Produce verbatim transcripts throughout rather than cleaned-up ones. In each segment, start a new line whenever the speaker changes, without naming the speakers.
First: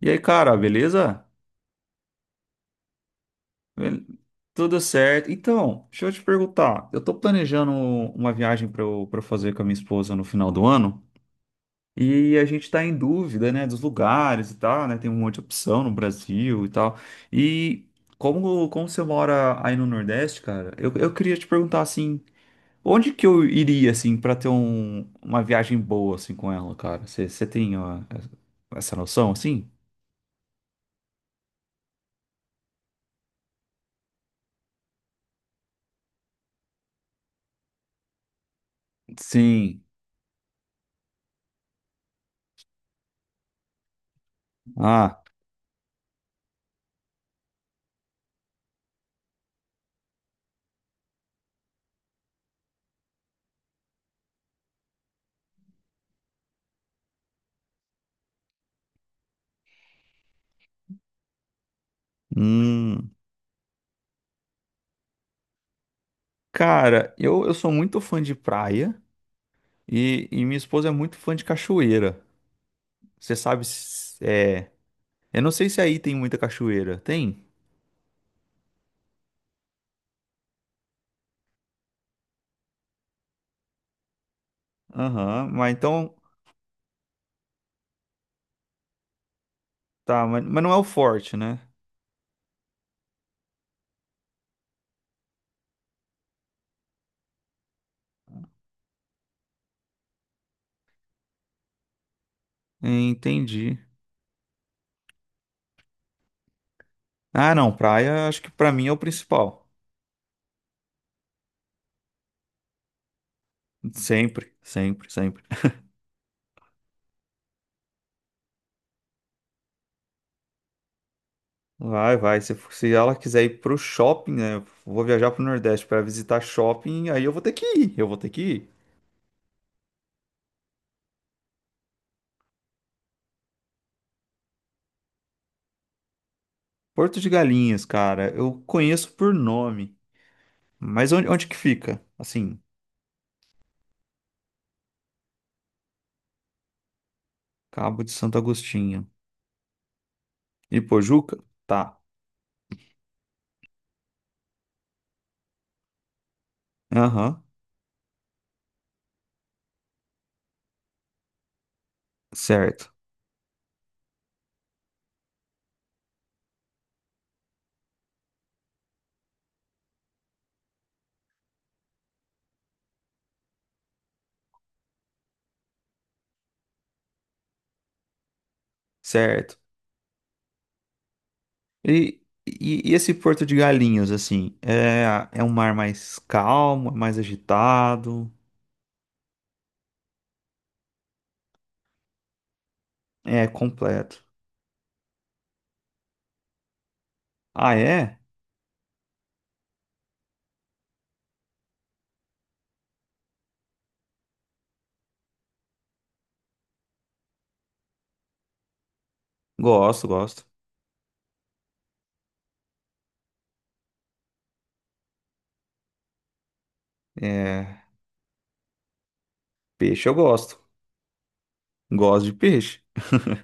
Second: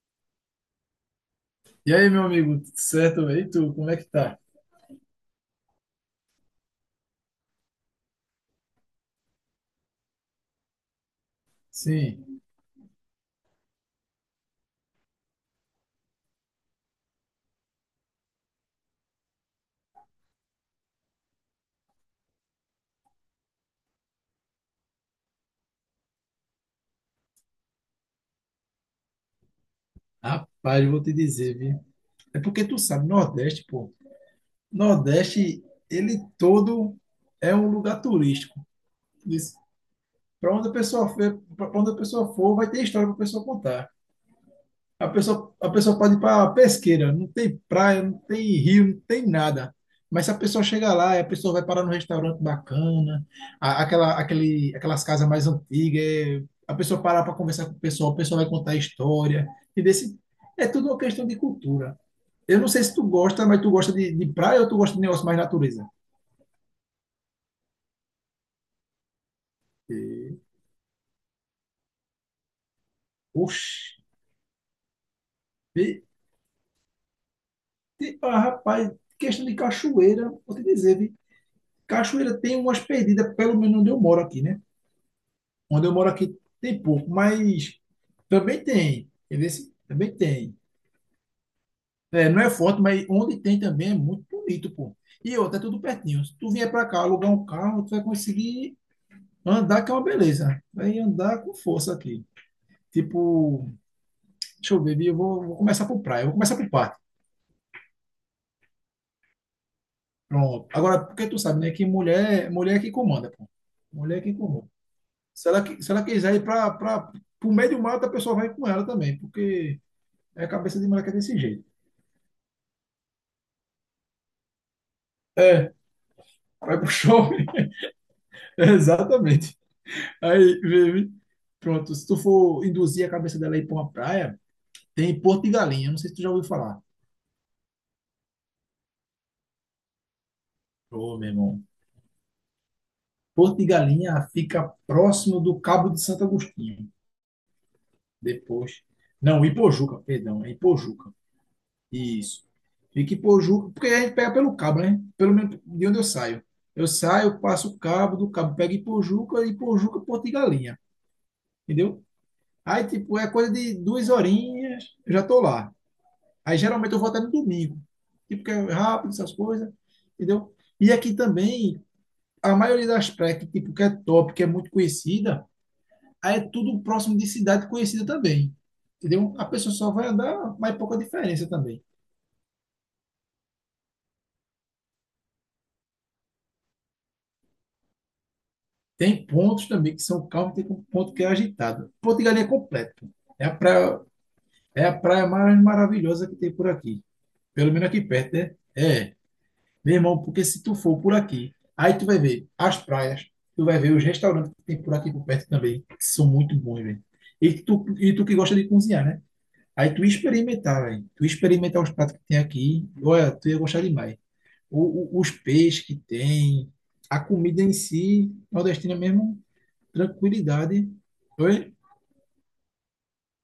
E aí, cara, beleza?
E aí, meu amigo, tudo certo? Velho? E tu, como é
Bel-
que tá?
Tudo certo. Então, deixa eu te perguntar. Eu tô planejando uma viagem para eu, para fazer com a minha esposa no final do ano. E
Sim,
a gente tá em dúvida, né, dos lugares e tal, né? Tem um monte de opção no Brasil e tal. E como, como você mora aí no Nordeste, cara, eu, eu queria te perguntar assim, onde que eu iria assim para ter um- uma viagem boa assim com ela, cara? Você você tem ó, essa noção assim?
rapaz, eu vou te dizer, viu? É porque tu sabe, Nordeste, pô. Nordeste, ele todo é um lugar turístico.
Sim.
Para onde a pessoa for, para onde a pessoa for, vai ter história para a pessoa contar. A
Ah.
pessoa, a pessoa pode ir para Pesqueira, não tem praia, não tem rio, não tem nada. Mas se a pessoa chegar lá, a pessoa vai parar num restaurante bacana, a- aquela, aquele, aquelas casas mais antigas, é, a pessoa parar para conversar com o pessoal, o pessoal vai contar história. E desse, É tudo uma questão de cultura. Eu não sei se tu
Hum.
gosta, mas tu gosta de, de praia ou tu gosta de negócio mais natureza?
Cara, eu, eu sou muito fã de praia e,
E,
e minha esposa é muito fã de cachoeira. Você sabe,
Oxi,
se- é, eu não sei se aí
e-
tem muita cachoeira. Tem?
e- ah, rapaz, questão de cachoeira, vou te dizer, vi. Cachoeira tem umas perdidas, pelo menos onde eu moro aqui, né?
Aham, mas
Onde eu moro
então,
aqui tem pouco, mas também tem. Entendeu? Também
tá, mas,
tem.
mas não é o forte, né?
É, não é forte, mas onde tem também é muito bonito, pô. E outra, é tudo pertinho. Se tu vier pra cá alugar um carro, tu vai conseguir andar, que é uma beleza. Vai andar com força aqui. Tipo,
Entendi.
deixa eu ver, Bia, eu vou, vou começar por praia, eu vou começar por parque.
Ah, não, praia acho que pra mim é o principal.
Pronto. Agora, porque tu sabe, né, que mulher, mulher é que comanda, pô. Mulher é que
Sempre,
comanda.
sempre, sempre.
Se ela, qui- se ela quiser ir para pro meio do mato, a pessoa vai com ela também, porque é a cabeça de mulher que é desse jeito.
Vai, vai. Se, for- se ela quiser ir pro shopping, né? Vou viajar pro
É,
Nordeste pra visitar
Vai pro
shopping, aí
show.
eu vou ter que ir, eu vou ter que ir.
Exatamente. Aí, baby. Pronto, se tu for induzir a cabeça dela aí pra uma praia, tem Porto de Galinha. Não sei se tu já ouviu falar.
Porto de Galinhas, cara, eu conheço por nome. Mas
Ô,
onde,
meu
onde que
irmão.
fica? Assim,
Porto de Galinha fica próximo do Cabo de Santo Agostinho.
Cabo de Santo
Depois.
Agostinho.
Não, Ipojuca, perdão, é Ipojuca.
Ipojuca? Tá.
Isso. Fica em Ipojuca, porque a gente pega pelo cabo, né? Pelo menos de onde eu saio. Eu saio,
Aham.
passo o cabo, do cabo pego Ipojuca, Ipojuca, Porto de Galinha. Entendeu? Aí,
Certo.
tipo, é coisa de duas horinhas, eu já tô lá. Aí geralmente eu vou até no domingo, tipo, que é rápido, essas coisas, entendeu? E aqui também, a maioria das praias que, tipo, que é top, que é muito conhecida, aí é tudo próximo de cidade conhecida também, entendeu? A
Certo.
pessoa só vai andar, mas é pouca diferença também.
E, e, e esse Porto de Galinhos, assim, é, é um mar mais calmo, é mais agitado?
Tem pontos também que são calmos, tem um ponto que é agitado. Porto de Galinha é completo. É
É
a praia,
completo.
é a praia mais maravilhosa que tem por aqui. Pelo
Ah,
menos aqui
é?
perto, né? É. Meu irmão, porque se tu for por aqui, aí tu vai ver as praias, tu vai ver os restaurantes que tem por aqui por perto também, que são muito bons, velho. E tu, e tu que gosta de cozinhar, né? Aí tu
Gosto, gosto.
experimentar, velho. Tu experimentar os pratos que tem aqui, olha, tu ia gostar demais. O, o- os peixes que tem, a comida em
É,
si, nordestina mesmo,
peixe eu gosto.
tranquilidade. Oi?
Gosto de peixe?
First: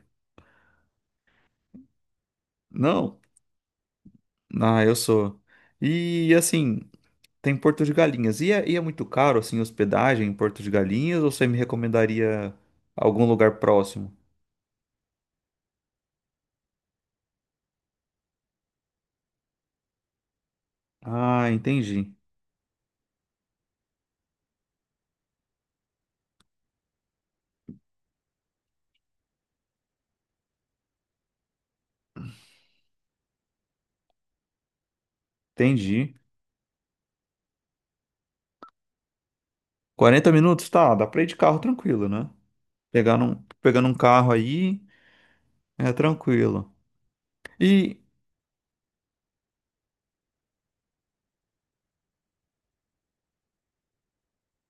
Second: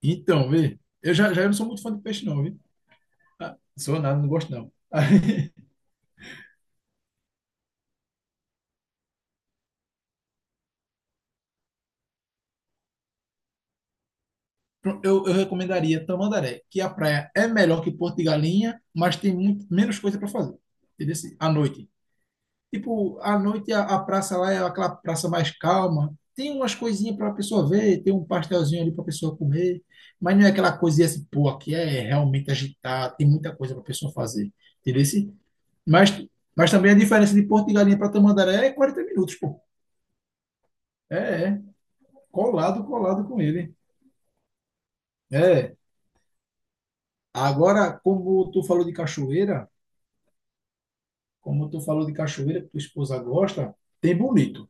Então, vê. Eu já, já não sou muito fã de peixe, não, viu?
Não.
Ah, sou nada, não gosto, não.
Ah, eu sou. E assim. Tem Porto de Galinhas. E é, e é muito caro, assim, hospedagem em Porto de Galinhas? Ou você me recomendaria algum lugar próximo?
Eu, eu recomendaria Tamandaré, que a praia é melhor que Porto de Galinha, mas tem muito menos coisa para fazer. Entendeu? Assim,
Ah,
À noite.
entendi.
Tipo, à noite a, a praça lá é aquela praça mais calma. Tem umas coisinhas para a pessoa ver, tem um pastelzinho ali para a pessoa comer, mas não é aquela coisinha assim, pô, aqui é realmente agitado, tem muita coisa para a pessoa fazer. Entendeu? Assim, Mas,
Entendi.
mas também a diferença de Porto de Galinha para Tamandaré é quarenta minutos, pô.
Quarenta minutos? Tá, dá
É,
pra ir de carro
é.
tranquilo, né?
Colado,
Pegar
colado
num,
com ele.
pegando um carro aí
É.
é tranquilo.
Agora,
E
como tu falou de cachoeira. Como tu falou de cachoeira, que tua esposa gosta, tem bonito.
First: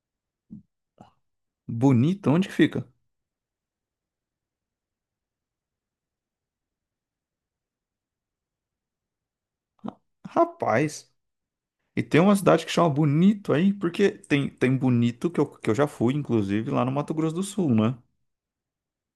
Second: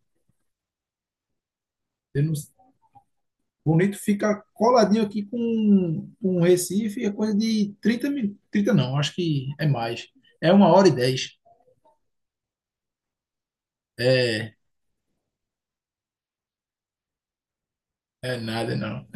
Tem
Bonito, onde que
no-
fica?
Bonito fica coladinho aqui com, com Recife, é coisa de trinta minutos. Trinta não, acho que é mais. É uma hora e
Rapaz.
dez.
E tem uma cidade que chama Bonito aí, porque tem,
É,
tem Bonito, que eu, que eu já fui, inclusive, lá no Mato Grosso do Sul, né?
é nada, não.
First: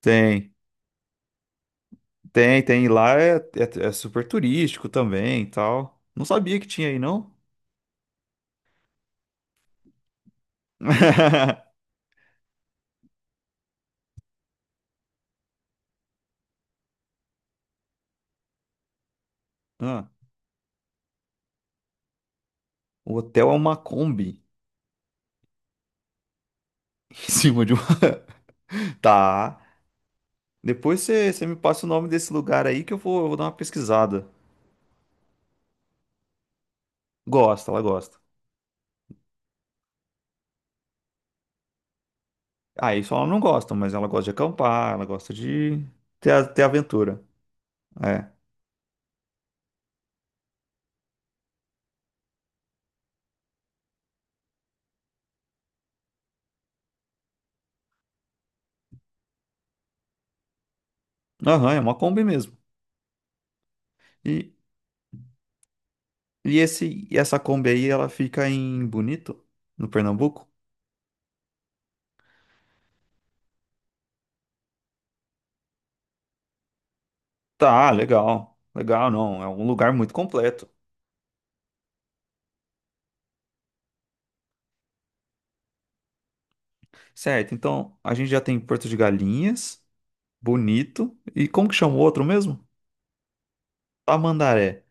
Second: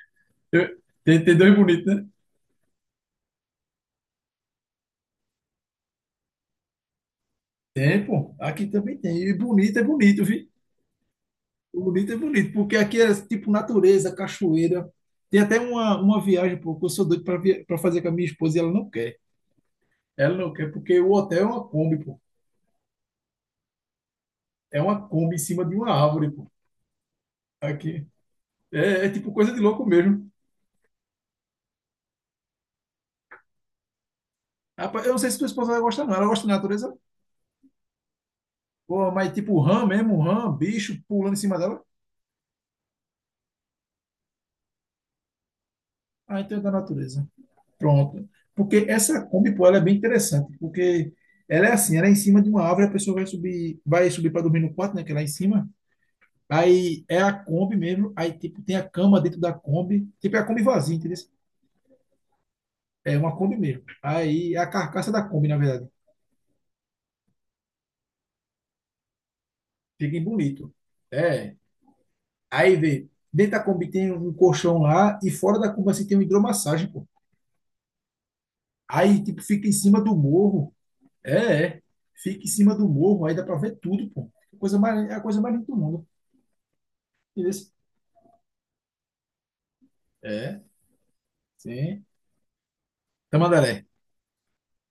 Tem.
Eu- Tem, tem dois bonitos, né?
Tem, tem. E lá é, é, é super turístico também e tal. Não sabia que tinha aí, não?
Tem, pô. Aqui também tem. E bonito é bonito, viu? Bonito é bonito, porque aqui é tipo natureza, cachoeira. Tem até uma, uma viagem, pô, que eu sou doido para fazer com a minha esposa e ela não quer.
Ah,
Ela não quer, porque o hotel é uma Kombi,
o hotel é uma Kombi
É uma Kombi em cima de uma árvore, pô.
em cima de um.
Aqui. É, é tipo coisa
Tá.
de louco mesmo.
Depois você você me passa o nome desse lugar aí que eu vou, eu vou dar uma pesquisada.
Rapaz, eu não sei se tua esposa vai gostar, não. Ela gosta de natureza?
Gosta, ela gosta.
Pô, mas tipo rã mesmo, rã, bicho pulando em cima dela.
Ah, isso ela não gosta, mas ela gosta de acampar, ela gosta de ter,
Ah,
a-
então é
ter
da
aventura.
natureza. Pronto.
É.
Porque essa Kombi, pô, ela é bem interessante. Porque ela é assim, ela é em cima de uma árvore, a pessoa vai subir, vai subir para dormir no quarto, né? Que é lá em cima. Aí é a Kombi mesmo. Aí, tipo, tem a cama dentro da Kombi. Tipo, é a Kombi vazia, entendeu?
Aham, é uma Kombi mesmo.
É uma Kombi mesmo.
E,
Aí é a carcaça da Kombi, na verdade.
e esse, e essa Kombi aí, ela fica em Bonito, no
Fica em
Pernambuco?
bonito. É, Aí, vê, dentro da Kombi tem um colchão lá e fora da Kombi assim tem uma hidromassagem, pô.
Tá, legal. Legal,
Aí,
não.
tipo,
É um
fica em
lugar
cima
muito
do
completo.
morro. É, é. Fica em cima do morro, aí dá pra ver tudo, pô. É A Coisa mais, é a coisa mais linda do mundo.
Certo,
Entendeu?
então a gente já tem Porto de Galinhas,
É,
Bonito, e como que chama o
sim.
outro mesmo?
Tamandaré.
Tamandaré.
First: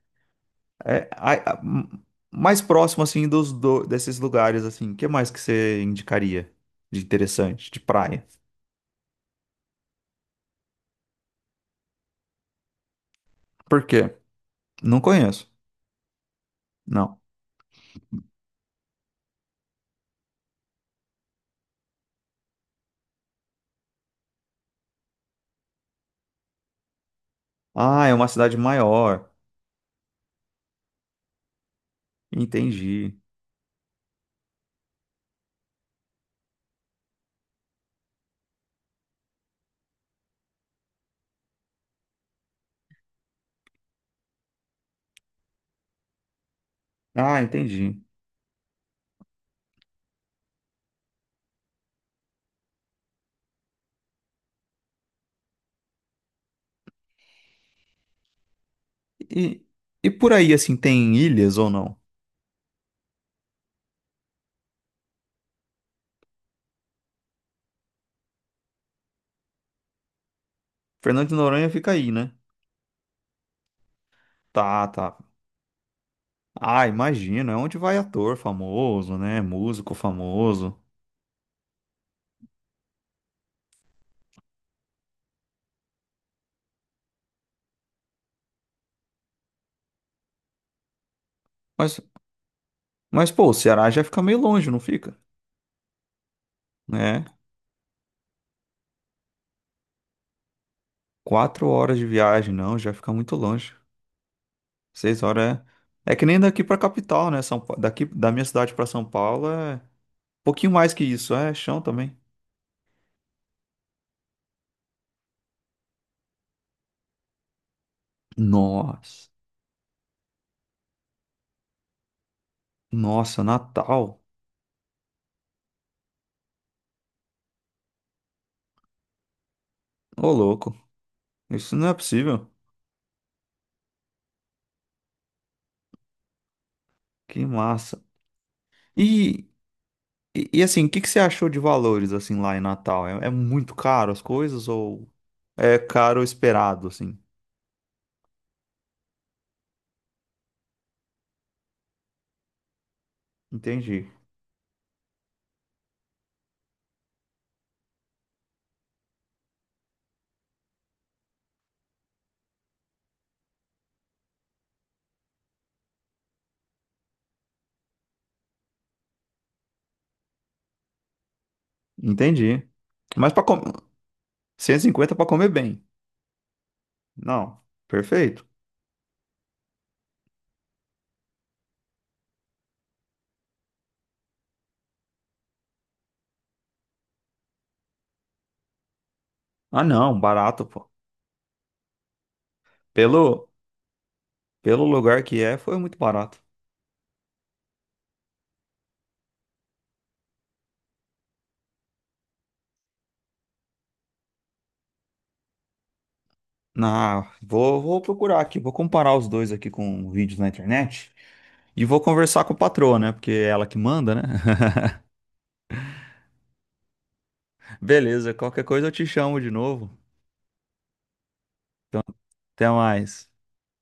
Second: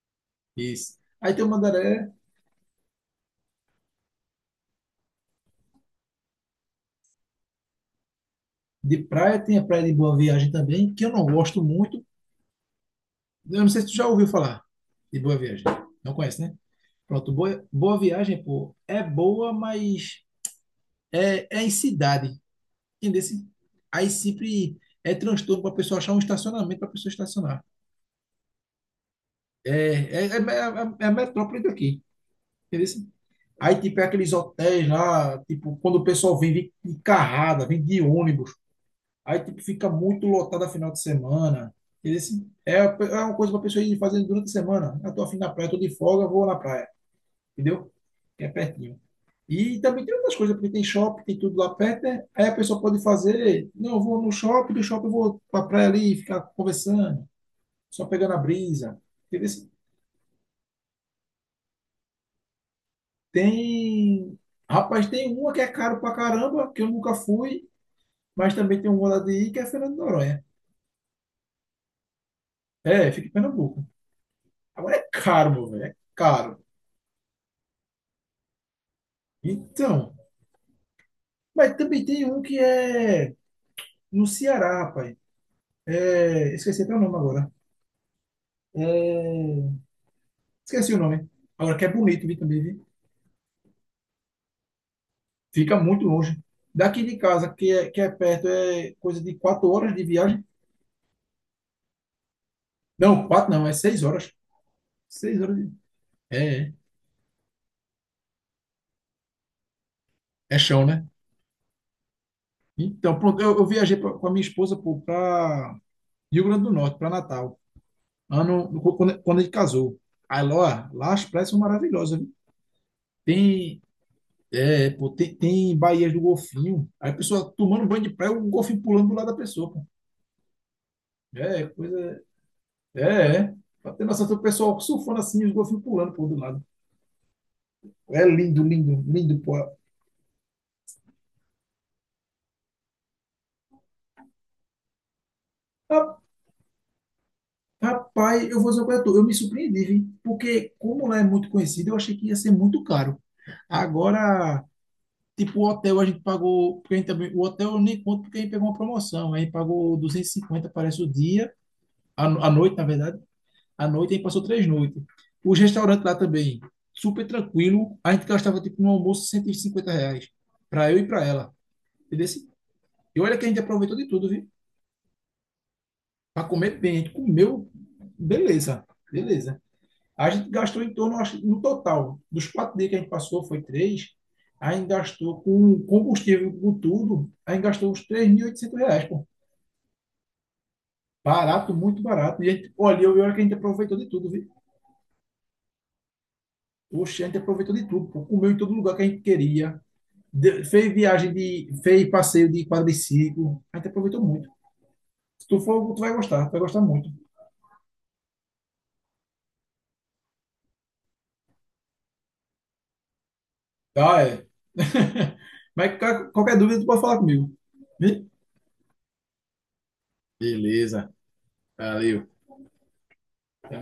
Isso.
É,
Aí tem o
a- a- m-
Mandaré.
mais próximo, assim, dos do- desses lugares, assim, o que mais que você indicaria de interessante, de praia?
De praia, tem a praia de Boa Viagem também, que eu não gosto muito. Eu não sei
Por
se tu já
quê?
ouviu falar
Não
de Boa
conheço,
Viagem. Não conhece, né?
não.
Pronto, Boa, Boa Viagem, pô, é boa, mas é, é em cidade. Entendeu? Aí sempre é transtorno para a pessoa achar um estacionamento para a pessoa estacionar.
Ah, é uma cidade maior,
É, é, é, é, é a metrópole daqui. Entendeu?
entendi.
Aí, tipo, é aqueles hotéis lá, tipo, quando o pessoal vem de de carrada, vem de ônibus, aí, tipo, fica muito lotado a final de semana. Entendeu? É, é uma coisa para a pessoa ir fazendo durante a semana. Eu tô afim da praia, tô de folga, vou na praia.
Ah,
Entendeu?
entendi.
Que é pertinho. E também tem outras coisas, porque tem shopping, tem tudo lá perto, né? Aí a pessoa pode fazer, não, eu vou no shopping, do shopping eu vou pra praia ali, ficar conversando, só pegando a brisa. Entendeu?
E, e por aí, assim, tem ilhas ou não?
Tem, rapaz, tem uma que é caro pra caramba, que eu nunca fui, mas também tem uma lá de ir, que é Fernando de Noronha.
Fernando de Noronha fica aí, né?
É, fica em Pernambuco.
Tá,
Agora é
tá.
caro, meu velho, é caro.
Ah, imagino, é onde vai ator famoso, né? Músico
Então,
famoso.
mas também tem um que é no Ceará, rapaz. É, esqueci até o nome agora. É, Esqueci o nome. Agora que é
Mas,
bonito, vi também, vi.
mas pô, o Ceará já fica meio longe, não fica?
Fica muito longe. Daqui de
Né?
casa, que é, que é perto, é coisa de quatro horas de viagem.
Quatro horas de viagem, não, já fica
Não,
muito
quatro não,
longe.
é seis horas.
Seis
Seis
horas
horas de...
é. É que nem
É,
daqui
é,
pra capital, né? São, Pa- daqui da minha cidade pra São Paulo é um
é
pouquinho
chão,
mais que
né?
isso, é chão também.
Então, pronto, eu, eu viajei pra- com a minha esposa para Rio Grande do Norte, para Natal, ano, no- quando,
Nossa,
quando a gente casou. Aí lá, lá as praias são maravilhosas, viu?
nossa,
Tem,
Natal.
é, pô, tem, tem baías do golfinho. Aí a pessoa tomando banho de praia, o golfinho pulando do lado da pessoa, pô.
Ô, louco,
É,
isso não é
coisa
possível.
É, é. Pra ter noção, tem o pessoal surfando assim, os golfinhos pulando por do lado.
Que massa.
É lindo, lindo, lindo,
E
pô.
E, e, assim, o que que você achou de valores assim lá em Natal? É, é muito caro as coisas ou é
Ra-
caro esperado assim?
Rapaz, eu vou dizer pra tu, eu me surpreendi, vi, porque como lá é muito conhecido, eu achei que ia ser muito caro.
Entendi.
Agora, tipo, o hotel a gente pagou, porque a gente também, o hotel eu nem conto porque a gente pegou uma promoção, a gente pagou duzentos e cinquenta, parece o dia, a, no- a noite, na verdade, a noite a gente passou três noites. Os restaurantes lá também, super tranquilo, a gente gastava tipo no almoço cento e cinquenta reais, pra eu e pra ela, entendeu?
Entendi.
E
Mas
olha
para
que a gente
comer
aproveitou de tudo, viu?
cento e cinquenta para comer bem.
Para comer bem, a gente
Não,
comeu,
perfeito.
beleza, beleza. A gente gastou em torno, acho, no total, dos quatro dias que a gente passou, foi três, a gente gastou com combustível, com tudo, a gente gastou uns três mil e oitocentos reais, pô.
Ah, não, barato, pô.
Barato, muito barato. E a gente, olha, eu e olha que a
Pelo
gente aproveitou de tudo, viu?
pelo lugar que é, foi muito barato.
Poxa, a gente aproveitou de tudo, pô. Comeu em todo lugar que a gente queria. De- fez viagem de, fez passeio de quadriciclo. A gente aproveitou muito. Se tu for, tu vai gostar, tu vai gostar muito.
Ah, vou vou procurar aqui, vou comparar os dois aqui com vídeos na internet e vou conversar com a patroa, né? Porque é ela que manda, né?
Tá, é. Mas qual- qualquer dúvida, tu pode falar comigo. Vi?
Beleza, qualquer coisa eu te chamo de novo.
Beleza.
Então,
Valeu.
até mais.